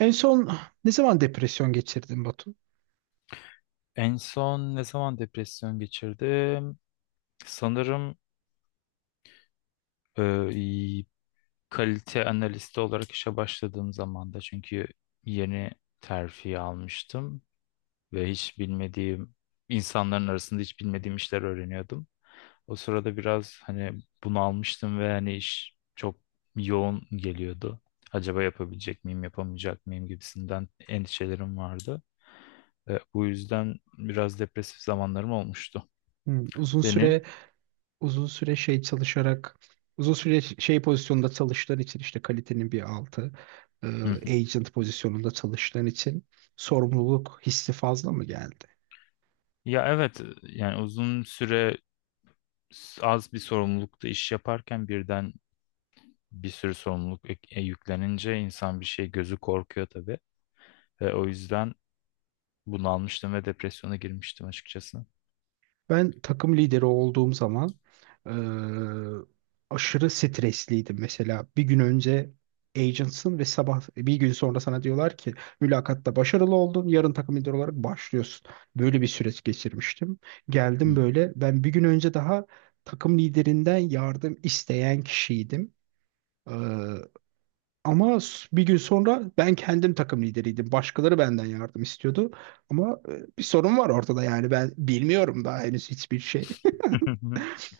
En son ne zaman depresyon geçirdin, Batu? En son ne zaman depresyon geçirdim? Sanırım e, iyi- kalite analisti olarak işe başladığım zamanda, çünkü yeni terfi almıştım ve hiç bilmediğim insanların arasında hiç bilmediğim işler öğreniyordum. O sırada biraz hani bunu almıştım ve hani iş çok yoğun geliyordu. Acaba yapabilecek miyim, yapamayacak mıyım gibisinden endişelerim vardı. Bu yüzden biraz depresif zamanlarım olmuştu. Hmm, uzun süre Senin? uzun süre şey çalışarak uzun süre şey pozisyonda çalıştığın için, işte kalitenin bir altı, e, agent pozisyonunda çalıştığın için sorumluluk hissi fazla mı geldi? Ya evet, yani uzun süre az bir sorumlulukta iş yaparken birden bir sürü sorumluluk yüklenince insan bir şey gözü korkuyor tabii. Ve o yüzden bunu almıştım ve depresyona girmiştim açıkçası. Ben takım lideri olduğum zaman eee, aşırı stresliydim. Mesela bir gün önce agentsın ve sabah bir gün sonra sana diyorlar ki mülakatta başarılı oldun, yarın takım lideri olarak başlıyorsun. Böyle bir süreç geçirmiştim. Geldim Hı. böyle, ben bir gün önce daha takım liderinden yardım isteyen kişiydim. Eee, ama bir gün sonra ben kendim takım lideriydim. Başkaları benden yardım istiyordu. Ama bir sorun var ortada, yani ben bilmiyorum daha henüz hiçbir şey.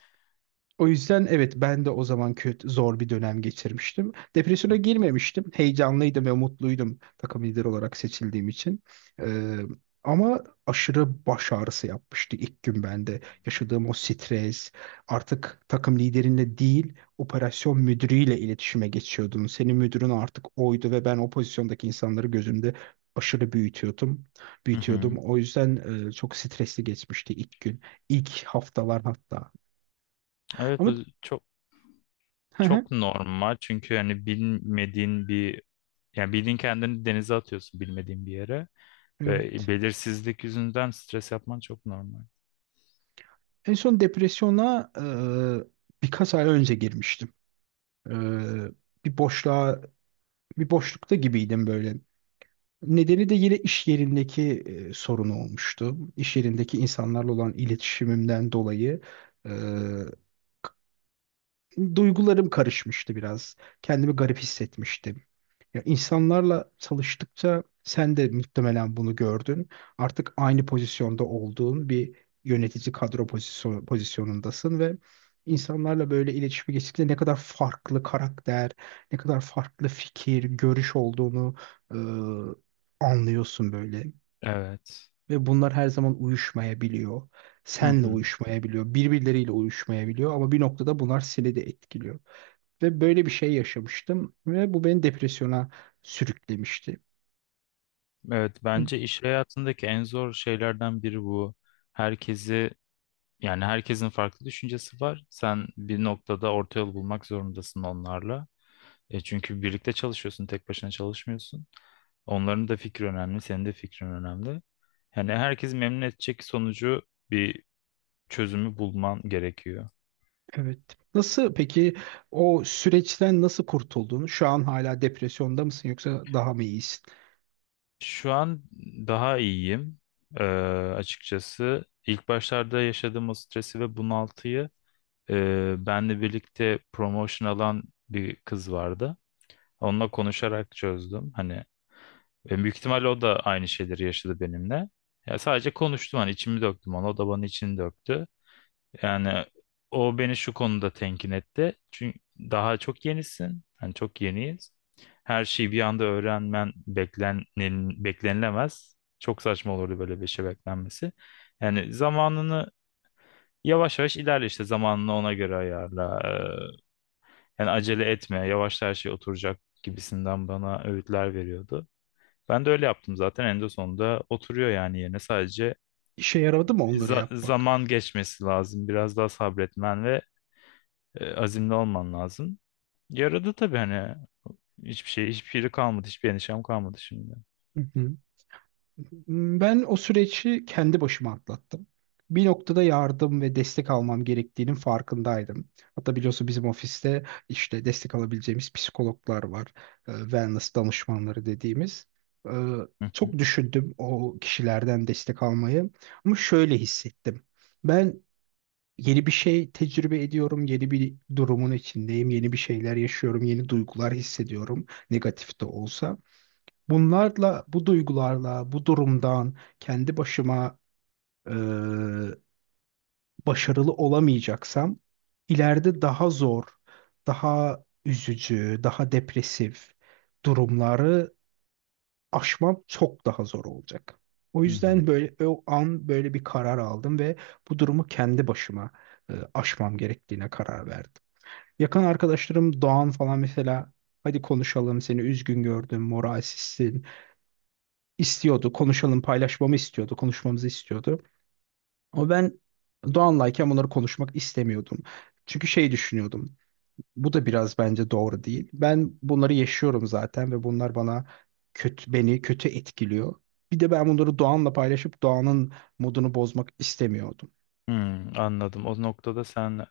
O yüzden evet, ben de o zaman kötü zor bir dönem geçirmiştim. Depresyona girmemiştim. Heyecanlıydım ve mutluydum takım lideri olarak seçildiğim için. Ee, ama aşırı baş ağrısı yapmıştı ilk gün bende. Yaşadığım o stres, artık takım liderinle değil operasyon müdürüyle iletişime geçiyordun. Senin müdürün artık oydu ve ben o pozisyondaki insanları gözümde aşırı büyütüyordum. Hı Büyütüyordum. hı. O yüzden çok stresli geçmişti ilk gün, ilk haftalar hatta. Evet, Ama bu çok çok normal. Çünkü yani bilmediğin bir, yani bildiğin kendini denize atıyorsun bilmediğin bir yere ve Evet. belirsizlik yüzünden stres yapman çok normal. En son depresyona birkaç ay önce girmiştim. E, bir boşluğa, bir boşlukta gibiydim böyle. Nedeni de yine iş yerindeki sorun olmuştu. İş yerindeki insanlarla olan iletişimimden dolayı e, duygularım karışmıştı biraz. Kendimi garip hissetmiştim. Ya, insanlarla çalıştıkça sen de muhtemelen bunu gördün. Artık aynı pozisyonda olduğun bir yönetici kadro pozisyonundasın ve insanlarla böyle iletişime geçtikçe ne kadar farklı karakter, ne kadar farklı fikir, görüş olduğunu anlıyorsun böyle. Evet. Ve bunlar her zaman uyuşmayabiliyor. Hı Senle hı. uyuşmayabiliyor, birbirleriyle uyuşmayabiliyor ama bir noktada bunlar seni de etkiliyor. Ve böyle bir şey yaşamıştım ve bu beni depresyona sürüklemişti. Evet, bence iş hayatındaki en zor şeylerden biri bu. Herkesi Yani herkesin farklı düşüncesi var. Sen bir noktada orta yol bulmak zorundasın onlarla. E çünkü birlikte çalışıyorsun, tek başına çalışmıyorsun. Onların da fikri önemli, senin de fikrin önemli. Yani herkes memnun edecek sonucu, bir çözümü bulman gerekiyor. Evet. Nasıl peki, o süreçten nasıl kurtuldun? Şu an hala depresyonda mısın yoksa daha mı iyisin? Şu an daha iyiyim. Ee, Açıkçası ilk başlarda yaşadığım o stresi ve bunaltıyı, benle birlikte promotion alan bir kız vardı. Onunla konuşarak çözdüm. Hani, ve büyük ihtimalle o da aynı şeyleri yaşadı benimle. Ya sadece konuştum, hani içimi döktüm ona, o da bana içini döktü. Yani o beni şu konuda tenkin etti. Çünkü daha çok yenisin, hani çok yeniyiz. Her şeyi bir anda öğrenmen beklenilemez. Çok saçma olurdu böyle bir şey beklenmesi. Yani zamanını, yavaş yavaş ilerle işte, zamanını ona göre ayarla. Yani acele etme, yavaş her şey oturacak gibisinden bana öğütler veriyordu. Ben de öyle yaptım zaten, en de sonunda oturuyor yani yerine. Sadece İşe yaradı mı onları zaman yapmak? geçmesi lazım, biraz daha sabretmen ve azimli olman lazım. Yaradı tabii, hani hiçbir şey, hiçbir şey kalmadı, hiçbir endişem kalmadı şimdi. Hı hı. Ben o süreci kendi başıma atlattım. Bir noktada yardım ve destek almam gerektiğinin farkındaydım. Hatta biliyorsun, bizim ofiste işte destek alabileceğimiz psikologlar var. Wellness danışmanları dediğimiz. Ee, Hı Çok hı, düşündüm o kişilerden destek almayı. Ama şöyle hissettim. Ben yeni bir şey tecrübe ediyorum. Yeni bir durumun içindeyim. Yeni bir şeyler yaşıyorum. Yeni duygular hissediyorum. Negatif de olsa. Bunlarla, bu duygularla, bu durumdan kendi başıma e, başarılı olamayacaksam ileride daha zor, daha üzücü, daha depresif durumları aşmam çok daha zor olacak. O hı hı. yüzden böyle o an böyle bir karar aldım ve bu durumu kendi başıma aşmam gerektiğine karar verdim. Yakın arkadaşlarım Doğan falan mesela, hadi konuşalım, seni üzgün gördüm, moralsizsin, istiyordu. Konuşalım, paylaşmamı istiyordu. Konuşmamızı istiyordu. Ama ben Doğan'layken bunları konuşmak istemiyordum. Çünkü şey düşünüyordum. Bu da biraz bence doğru değil. Ben bunları yaşıyorum zaten ve bunlar bana kötü beni kötü etkiliyor. Bir de ben bunları Doğan'la paylaşıp Doğan'ın modunu bozmak istemiyordum. Hmm, anladım, o noktada sen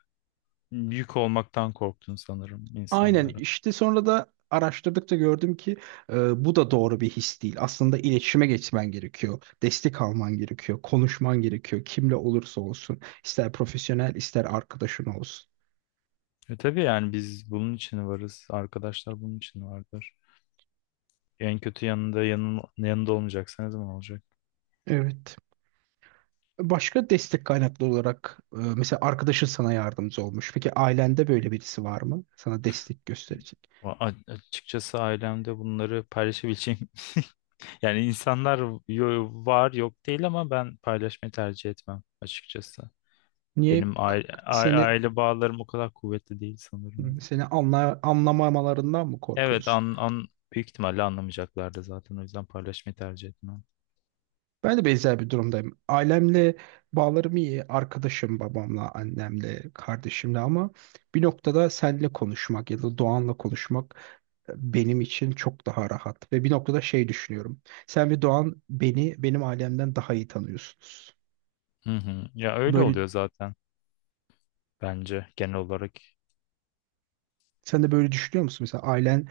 yük olmaktan korktun sanırım Aynen insanlara. işte, sonra da araştırdıkça gördüm ki bu da doğru bir his değil. Aslında iletişime geçmen gerekiyor. Destek alman gerekiyor. Konuşman gerekiyor. Kimle olursa olsun, ister profesyonel ister arkadaşın olsun. E tabii, yani biz bunun için varız, arkadaşlar bunun için vardır. En kötü yanında, yanında olmayacaksa ne zaman olacak? Evet. Başka destek kaynaklı olarak mesela arkadaşın sana yardımcı olmuş. Peki ailende böyle birisi var mı? Sana destek gösterecek. Açıkçası ailemde bunları paylaşabileceğim. Yani insanlar, var, yok değil, ama ben paylaşmayı tercih etmem açıkçası. Niye Benim k- aile, seni aile bağlarım o kadar kuvvetli değil sanırım. seni anla, anlamamalarından mı Evet, korkuyorsun? an, an büyük ihtimalle anlamayacaklardı zaten, o yüzden paylaşmayı tercih etmem. Ben de benzer bir durumdayım. Ailemle bağlarım iyi. Arkadaşım babamla, annemle, kardeşimle, ama bir noktada seninle konuşmak ya da Doğan'la konuşmak benim için çok daha rahat. Ve bir noktada şey düşünüyorum. Sen ve Doğan beni, benim ailemden daha iyi tanıyorsunuz. Hı hı. Ya öyle Böyle, oluyor zaten, bence genel olarak. sen de böyle düşünüyor musun? Mesela ailen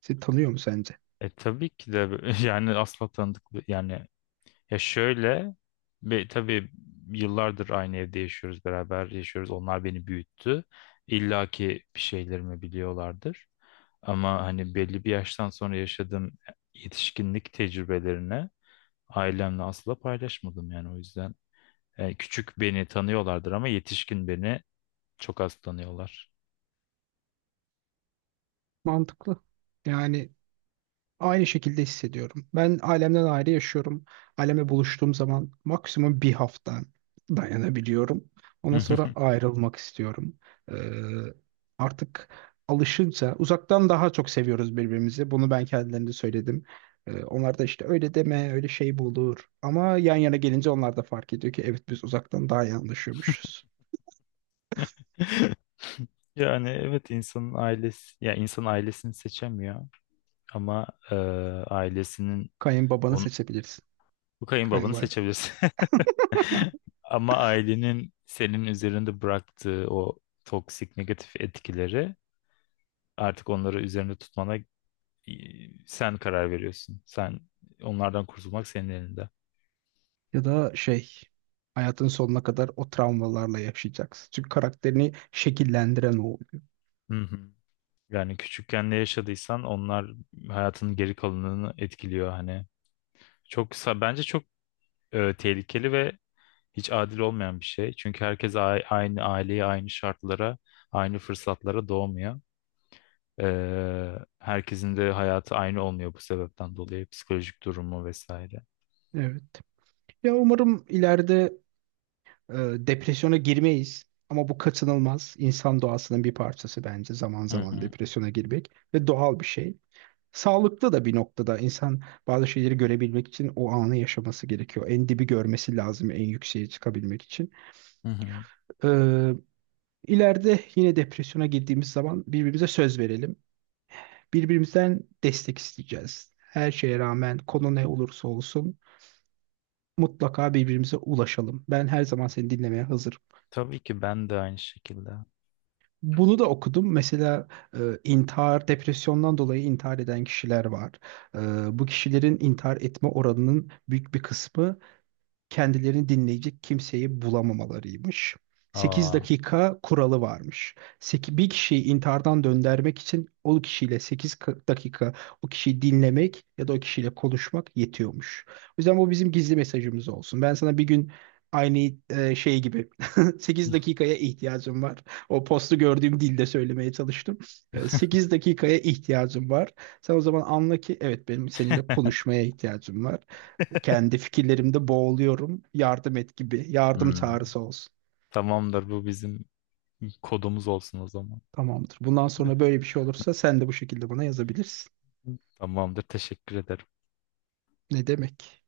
seni tanıyor mu sence? E tabii ki de, yani asla tanıdık, yani ya şöyle, ve tabii yıllardır aynı evde yaşıyoruz, beraber yaşıyoruz. Onlar beni büyüttü. İlla ki bir şeylerimi biliyorlardır. Ama hani belli bir yaştan sonra yaşadığım yetişkinlik tecrübelerini ailemle asla paylaşmadım yani, o yüzden. Yani küçük beni tanıyorlardır ama yetişkin beni çok az tanıyorlar. Mantıklı. Yani aynı şekilde hissediyorum. Ben ailemden ayrı yaşıyorum. Ailemle buluştuğum zaman maksimum bir hafta dayanabiliyorum. Ondan sonra ayrılmak istiyorum. Ee, artık alışınca uzaktan daha çok seviyoruz birbirimizi. Bunu ben kendilerine söyledim. Onlar da işte öyle deme, öyle şey bu olur. Ama yan yana gelince onlar da fark ediyor ki evet, biz uzaktan daha iyi anlaşıyormuşuz. Yani evet, insanın ailesi, ya insan ailesini seçemiyor ama ailesinin Kayınbabanı on, seçebilirsin. bu kayınbabanı Kayınvalide. seçebilirsin. Ama ailenin senin üzerinde bıraktığı o toksik, negatif etkileri, artık onları üzerinde tutmana, e, sen karar veriyorsun. Sen onlardan kurtulmak senin elinde. Ya da şey, hayatın sonuna kadar o travmalarla yaşayacaksın. Çünkü karakterini şekillendiren o oluyor. Hı hı. Yani küçükken ne yaşadıysan onlar hayatının geri kalanını etkiliyor hani. Çok bence çok tehlikeli ve hiç adil olmayan bir şey. Çünkü herkes aynı aileye, aynı şartlara, aynı fırsatlara doğmuyor. Herkesin de hayatı aynı olmuyor bu sebepten dolayı, psikolojik durumu vesaire. Evet. Ya, umarım ileride e, depresyona girmeyiz. Ama bu kaçınılmaz. İnsan doğasının bir parçası bence zaman Hı zaman hı, depresyona girmek ve doğal bir şey. Sağlıklı da bir noktada insan bazı şeyleri görebilmek için o anı yaşaması gerekiyor. En dibi görmesi lazım en yükseğe çıkabilmek için. hı hı. Ee, ileride yine depresyona girdiğimiz zaman birbirimize söz verelim. Birbirimizden destek isteyeceğiz. Her şeye rağmen, konu ne olursa olsun, mutlaka birbirimize ulaşalım. Ben her zaman seni dinlemeye hazırım. Tabii ki ben de aynı şekilde. Bunu da okudum. Mesela intihar, depresyondan dolayı intihar eden kişiler var. E, bu kişilerin intihar etme oranının büyük bir kısmı kendilerini dinleyecek kimseyi bulamamalarıymış. Sekiz Aa. dakika kuralı varmış. Bir kişiyi intihardan döndürmek için o kişiyle 8 dakika o kişiyi dinlemek ya da o kişiyle konuşmak yetiyormuş. O yüzden bu bizim gizli mesajımız olsun. Ben sana bir gün aynı şey gibi 8 dakikaya ihtiyacım var. O postu gördüğüm dilde söylemeye çalıştım. 8 dakikaya ihtiyacım var. Sen o zaman anla ki evet, benim seninle konuşmaya ihtiyacım var. Kendi fikirlerimde boğuluyorum. Yardım et gibi. Yardım Hmm. çağrısı olsun. Tamamdır, bu bizim kodumuz olsun o zaman. Tamamdır. Bundan sonra böyle bir şey olursa sen de bu şekilde bana yazabilirsin. Tamamdır, teşekkür ederim. Ne demek?